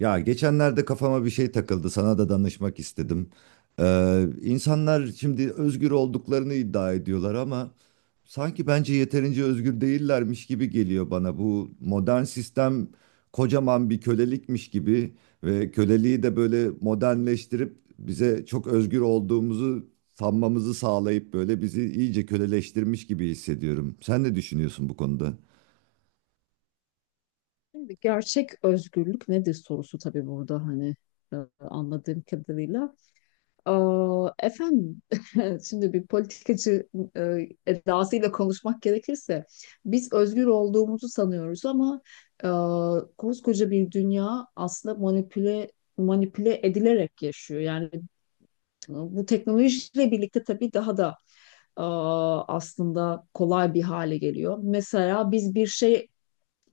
Ya geçenlerde kafama bir şey takıldı, sana da danışmak istedim. İnsanlar şimdi özgür olduklarını iddia ediyorlar ama sanki bence yeterince özgür değillermiş gibi geliyor bana. Bu modern sistem kocaman bir kölelikmiş gibi ve köleliği de böyle modernleştirip bize çok özgür olduğumuzu sanmamızı sağlayıp böyle bizi iyice köleleştirmiş gibi hissediyorum. Sen ne düşünüyorsun bu konuda? Şimdi gerçek özgürlük nedir sorusu tabii burada hani anladığım kadarıyla. Aa, efendim şimdi bir politikacı edasıyla konuşmak gerekirse biz özgür olduğumuzu sanıyoruz ama e, koskoca bir dünya aslında manipüle edilerek yaşıyor. Yani bu teknolojiyle birlikte tabii daha da e, aslında kolay bir hale geliyor. Mesela biz bir şey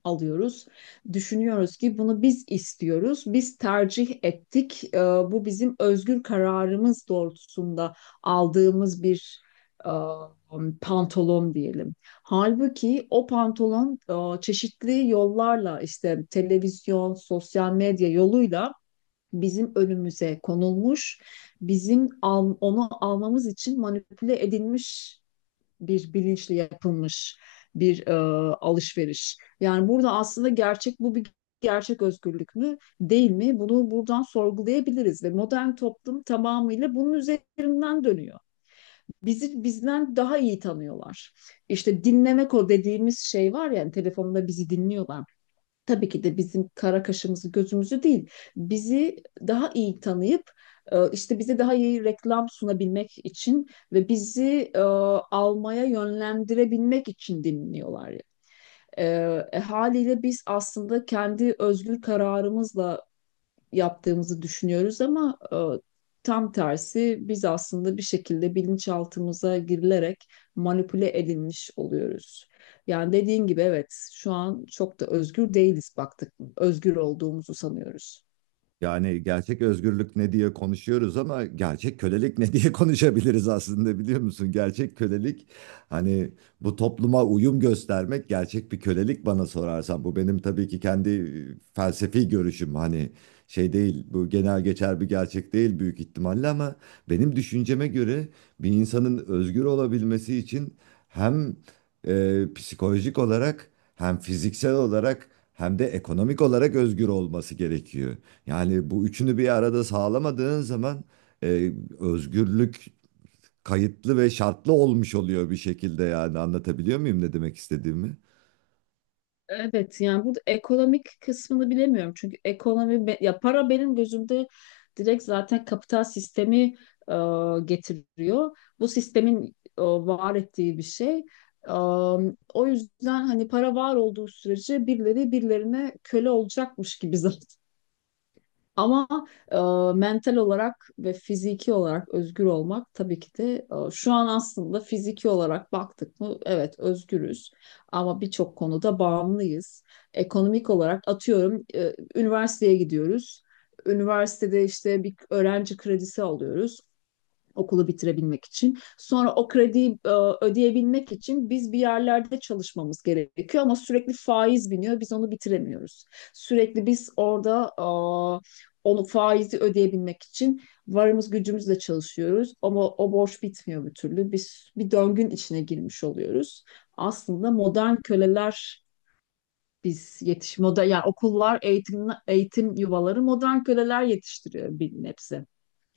alıyoruz. Düşünüyoruz ki bunu biz istiyoruz, biz tercih ettik. Bu bizim özgür kararımız doğrultusunda aldığımız bir e, pantolon diyelim. Halbuki o pantolon çeşitli yollarla işte televizyon, sosyal medya yoluyla bizim önümüze konulmuş, onu almamız için manipüle edilmiş bir bilinçle yapılmış bir alışveriş. Yani burada aslında gerçek bu bir gerçek özgürlük mü değil mi? Bunu buradan sorgulayabiliriz ve modern toplum tamamıyla bunun üzerinden dönüyor. Bizi bizden daha iyi tanıyorlar. İşte dinlemek o dediğimiz şey var ya hani telefonda bizi dinliyorlar, tabii ki de bizim kara kaşımızı gözümüzü değil, bizi daha iyi tanıyıp, işte bize daha iyi reklam sunabilmek için ve bizi almaya yönlendirebilmek için dinliyorlar. E, Haliyle biz aslında kendi özgür kararımızla yaptığımızı düşünüyoruz ama tam tersi biz aslında bir şekilde bilinçaltımıza girilerek manipüle edilmiş oluyoruz. Yani dediğin gibi evet şu an çok da özgür değiliz baktık. Özgür olduğumuzu sanıyoruz. Yani gerçek özgürlük ne diye konuşuyoruz ama gerçek kölelik ne diye konuşabiliriz aslında biliyor musun? Gerçek kölelik hani bu topluma uyum göstermek gerçek bir kölelik bana sorarsan. Bu benim tabii ki kendi felsefi görüşüm, hani şey değil, bu genel geçer bir gerçek değil büyük ihtimalle ama benim düşünceme göre bir insanın özgür olabilmesi için hem psikolojik olarak, hem fiziksel olarak, hem de ekonomik olarak özgür olması gerekiyor. Yani bu üçünü bir arada sağlamadığın zaman e, özgürlük kayıtlı ve şartlı olmuş oluyor bir şekilde, yani anlatabiliyor muyum ne demek istediğimi? Evet, yani burada ekonomik kısmını bilemiyorum. Çünkü ya para benim gözümde direkt zaten kapital sistemi e, getiriyor. Bu sistemin var ettiği bir şey. E, O yüzden hani para var olduğu sürece birileri birilerine köle olacakmış gibi zaten ama e, mental olarak ve fiziki olarak özgür olmak tabii ki de, şu an aslında fiziki olarak baktık mı evet özgürüz ama birçok konuda bağımlıyız. Ekonomik olarak atıyorum, üniversiteye gidiyoruz. Üniversitede işte bir öğrenci kredisi alıyoruz okulu bitirebilmek için. Sonra o krediyi ödeyebilmek için biz bir yerlerde çalışmamız gerekiyor ama sürekli faiz biniyor. Biz onu bitiremiyoruz. Sürekli biz orada onu faizi ödeyebilmek için varımız gücümüzle çalışıyoruz ama o borç bitmiyor bir türlü. Biz bir döngün içine girmiş oluyoruz. Aslında modern köleler biz yetiş moda, yani okullar, eğitim yuvaları modern köleler yetiştiriyor bir nebze.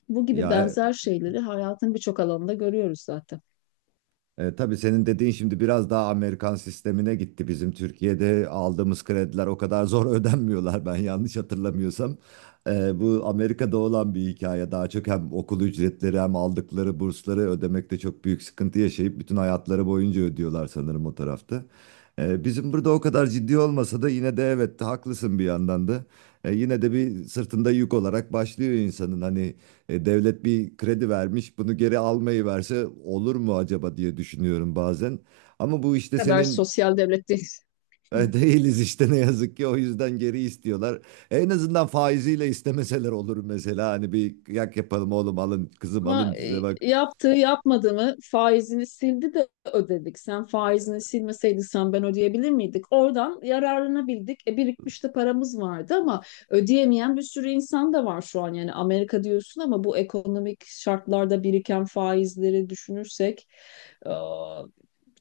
Bu gibi Ya benzer şeyleri hayatın birçok alanında görüyoruz zaten. Tabii senin dediğin şimdi biraz daha Amerikan sistemine gitti. Bizim Türkiye'de aldığımız krediler o kadar zor ödenmiyorlar ben yanlış hatırlamıyorsam. Bu Amerika'da olan bir hikaye. Daha çok hem okul ücretleri hem aldıkları bursları ödemekte çok büyük sıkıntı yaşayıp bütün hayatları boyunca ödüyorlar sanırım o tarafta. Bizim burada o kadar ciddi olmasa da yine de evet, haklısın bir yandan da. Yine de bir sırtında yük olarak başlıyor insanın, hani. Devlet bir kredi vermiş, bunu geri almayı verse olur mu acaba diye düşünüyorum bazen. Ama bu işte Ne kadar senin sosyal devletteyiz. Değiliz işte, ne yazık ki o yüzden geri istiyorlar. En azından faiziyle istemeseler olur mesela, hani bir yak yapalım, oğlum alın, kızım Ama alın size bak. yaptığı yapmadığını faizini sildi de ödedik. Sen faizini silmeseydin sen ben ödeyebilir miydik? Oradan yararlanabildik. E, birikmiş de paramız vardı ama ödeyemeyen bir sürü insan da var şu an. Yani Amerika diyorsun ama bu ekonomik şartlarda biriken faizleri düşünürsek e,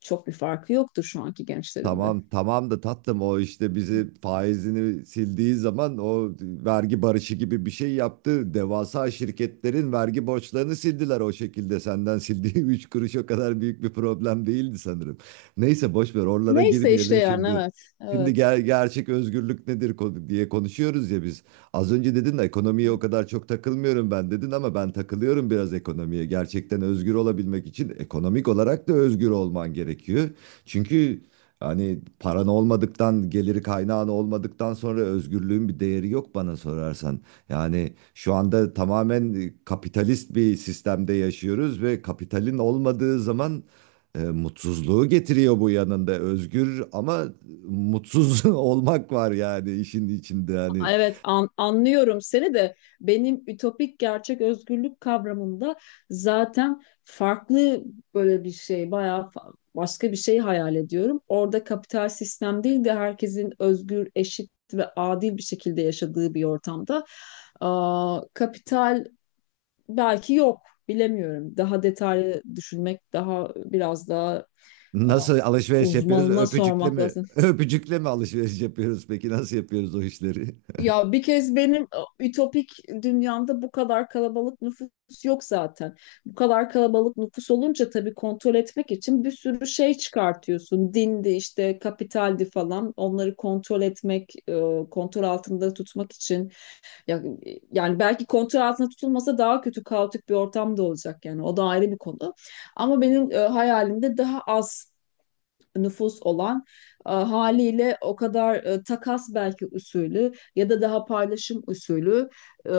çok bir farkı yoktur şu anki gençlerin de. Tamam tamam da tatlım, o işte bizi faizini sildiği zaman o vergi barışı gibi bir şey yaptı. Devasa şirketlerin vergi borçlarını sildiler o şekilde. Senden sildiği 3 kuruş o kadar büyük bir problem değildi sanırım. Neyse, boş ver, oralara Neyse işte girmeyelim yani şimdi. evet. Şimdi Evet. gerçek özgürlük nedir diye konuşuyoruz ya biz. Az önce dedin ekonomiye o kadar çok takılmıyorum ben dedin, ama ben takılıyorum biraz ekonomiye. Gerçekten özgür olabilmek için ekonomik olarak da özgür olman gerekiyor. Çünkü hani paran olmadıktan, geliri kaynağın olmadıktan sonra özgürlüğün bir değeri yok bana sorarsan. Yani şu anda tamamen kapitalist bir sistemde yaşıyoruz ve kapitalin olmadığı zaman mutsuzluğu getiriyor bu yanında. Özgür ama mutsuz olmak var yani işin içinde. Hani Anlıyorum seni de benim ütopik gerçek özgürlük kavramında zaten farklı böyle bir şey bayağı, başka bir şey hayal ediyorum. Orada kapital sistem değil de herkesin özgür, eşit ve adil bir şekilde yaşadığı bir ortamda. Aa, kapital belki yok, bilemiyorum. Daha detaylı düşünmek, daha biraz daha, aa, nasıl alışveriş yapıyoruz? uzmanına Öpücükle sormak mi? lazım. Öpücükle mi alışveriş yapıyoruz? Peki nasıl yapıyoruz o işleri? Ya bir kez benim ütopik dünyamda bu kadar kalabalık nüfus yok zaten. Bu kadar kalabalık nüfus olunca tabii kontrol etmek için bir sürü şey çıkartıyorsun. Dindi, işte kapitaldi, falan. Onları kontrol etmek, kontrol altında tutmak için. Ya, yani belki kontrol altında tutulmasa daha kötü kaotik bir ortam da olacak, yani o da ayrı bir konu. Ama benim hayalimde daha az nüfus olan, haliyle o kadar, takas belki usulü ya da daha paylaşım usulü, e,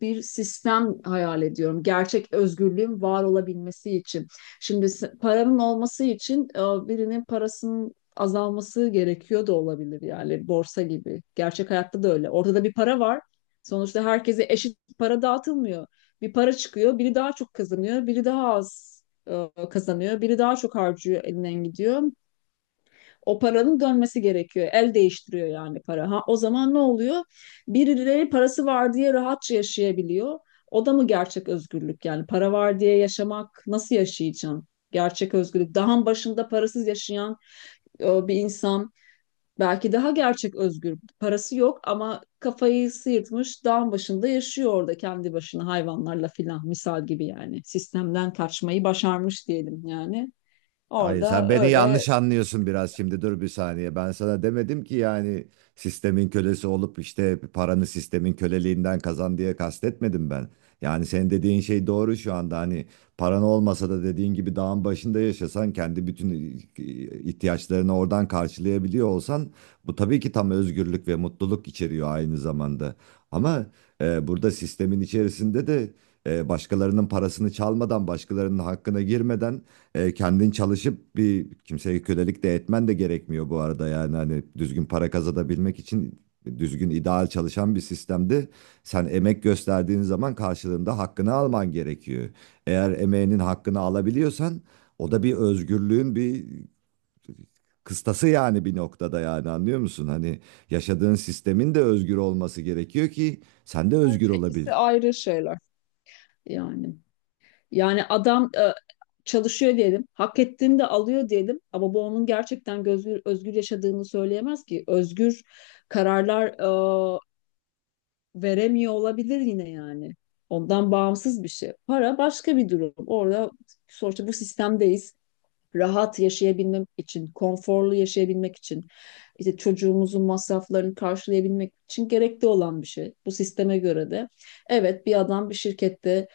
bir sistem hayal ediyorum. Gerçek özgürlüğün var olabilmesi için. Paranın olması için, birinin parasının azalması gerekiyor da olabilir, yani borsa gibi. Gerçek hayatta da öyle. Ortada bir para var. Sonuçta herkese eşit para dağıtılmıyor. Bir para çıkıyor, biri daha çok kazanıyor, biri daha az kazanıyor, biri daha çok harcıyor, elinden gidiyor. O paranın dönmesi gerekiyor. El değiştiriyor yani para. Ha, o zaman ne oluyor? Birileri parası var diye rahatça yaşayabiliyor. O da mı gerçek özgürlük? Yani para var diye yaşamak, nasıl yaşayacaksın? Gerçek özgürlük. Dağın başında parasız yaşayan bir insan belki daha gerçek özgür. Parası yok ama kafayı sıyırtmış, dağın başında yaşıyor orada kendi başına hayvanlarla filan, misal gibi yani. Sistemden kaçmayı başarmış diyelim yani. Hayır, sen Orada beni öyle, yanlış anlıyorsun biraz, şimdi dur bir saniye. Ben sana demedim ki yani sistemin kölesi olup işte paranı sistemin köleliğinden kazan diye kastetmedim ben. Yani senin dediğin şey doğru şu anda, hani paran olmasa da dediğin gibi dağın başında yaşasan kendi bütün ihtiyaçlarını oradan karşılayabiliyor olsan bu tabii ki tam özgürlük ve mutluluk içeriyor aynı zamanda. Ama burada sistemin içerisinde de başkalarının parasını çalmadan, başkalarının hakkına girmeden, kendin çalışıp bir kimseye kölelik de etmen de gerekmiyor bu arada, yani hani düzgün para kazanabilmek için düzgün ideal çalışan bir sistemde sen emek gösterdiğin zaman karşılığında hakkını alman gerekiyor. Eğer emeğinin hakkını alabiliyorsan o da bir özgürlüğün bir kıstası yani, bir noktada, yani anlıyor musun? Hani yaşadığın sistemin de özgür olması gerekiyor ki sen de özgür bence olabil. ikisi ayrı şeyler. Yani yani adam çalışıyor diyelim, hak ettiğini de alıyor diyelim ama bu onun gerçekten özgür yaşadığını söyleyemez ki. Özgür kararlar e, veremiyor olabilir yine yani. Ondan bağımsız bir şey. Para başka bir durum. Orada sonuçta bu sistemdeyiz. Rahat yaşayabilmek için, konforlu yaşayabilmek için, işte çocuğumuzun masraflarını karşılayabilmek için gerekli olan bir şey. Bu sisteme göre de. Evet, bir adam bir şirkette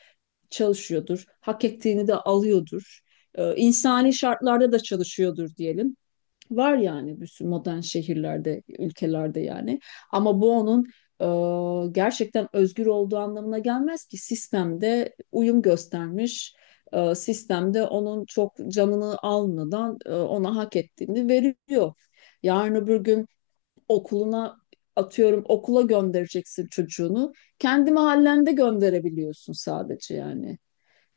çalışıyordur, hak ettiğini de alıyordur, insani şartlarda da çalışıyordur diyelim. Var yani bir sürü modern şehirlerde, ülkelerde yani. Ama bu onun gerçekten özgür olduğu anlamına gelmez ki sistemde uyum göstermiş, sistemde onun çok canını almadan ona hak ettiğini veriyor. Yarın öbür gün okuluna atıyorum, okula göndereceksin çocuğunu. Kendi mahallende gönderebiliyorsun sadece yani.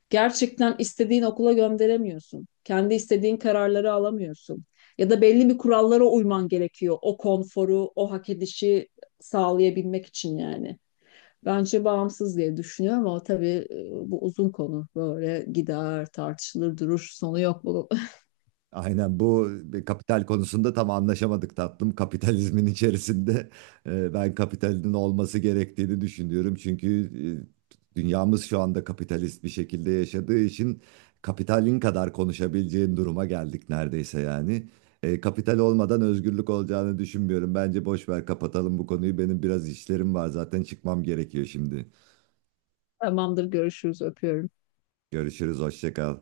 Gerçekten istediğin okula gönderemiyorsun. Kendi istediğin kararları alamıyorsun. Ya da belli bir kurallara uyman gerekiyor. O konforu, o hak edişi sağlayabilmek için yani. Bence bağımsız diye düşünüyorum ama tabii bu uzun konu. Böyle gider, tartışılır, durur, sonu yok bunun. Aynen, bu bir kapital konusunda tam anlaşamadık tatlım. Kapitalizmin içerisinde ben kapitalin olması gerektiğini düşünüyorum. Çünkü dünyamız şu anda kapitalist bir şekilde yaşadığı için kapitalin kadar konuşabileceğin duruma geldik neredeyse yani. Kapital olmadan özgürlük olacağını düşünmüyorum. Bence boş ver, kapatalım bu konuyu. Benim biraz işlerim var zaten, çıkmam gerekiyor şimdi. Tamamdır, görüşürüz, öpüyorum. Görüşürüz, hoşça kal.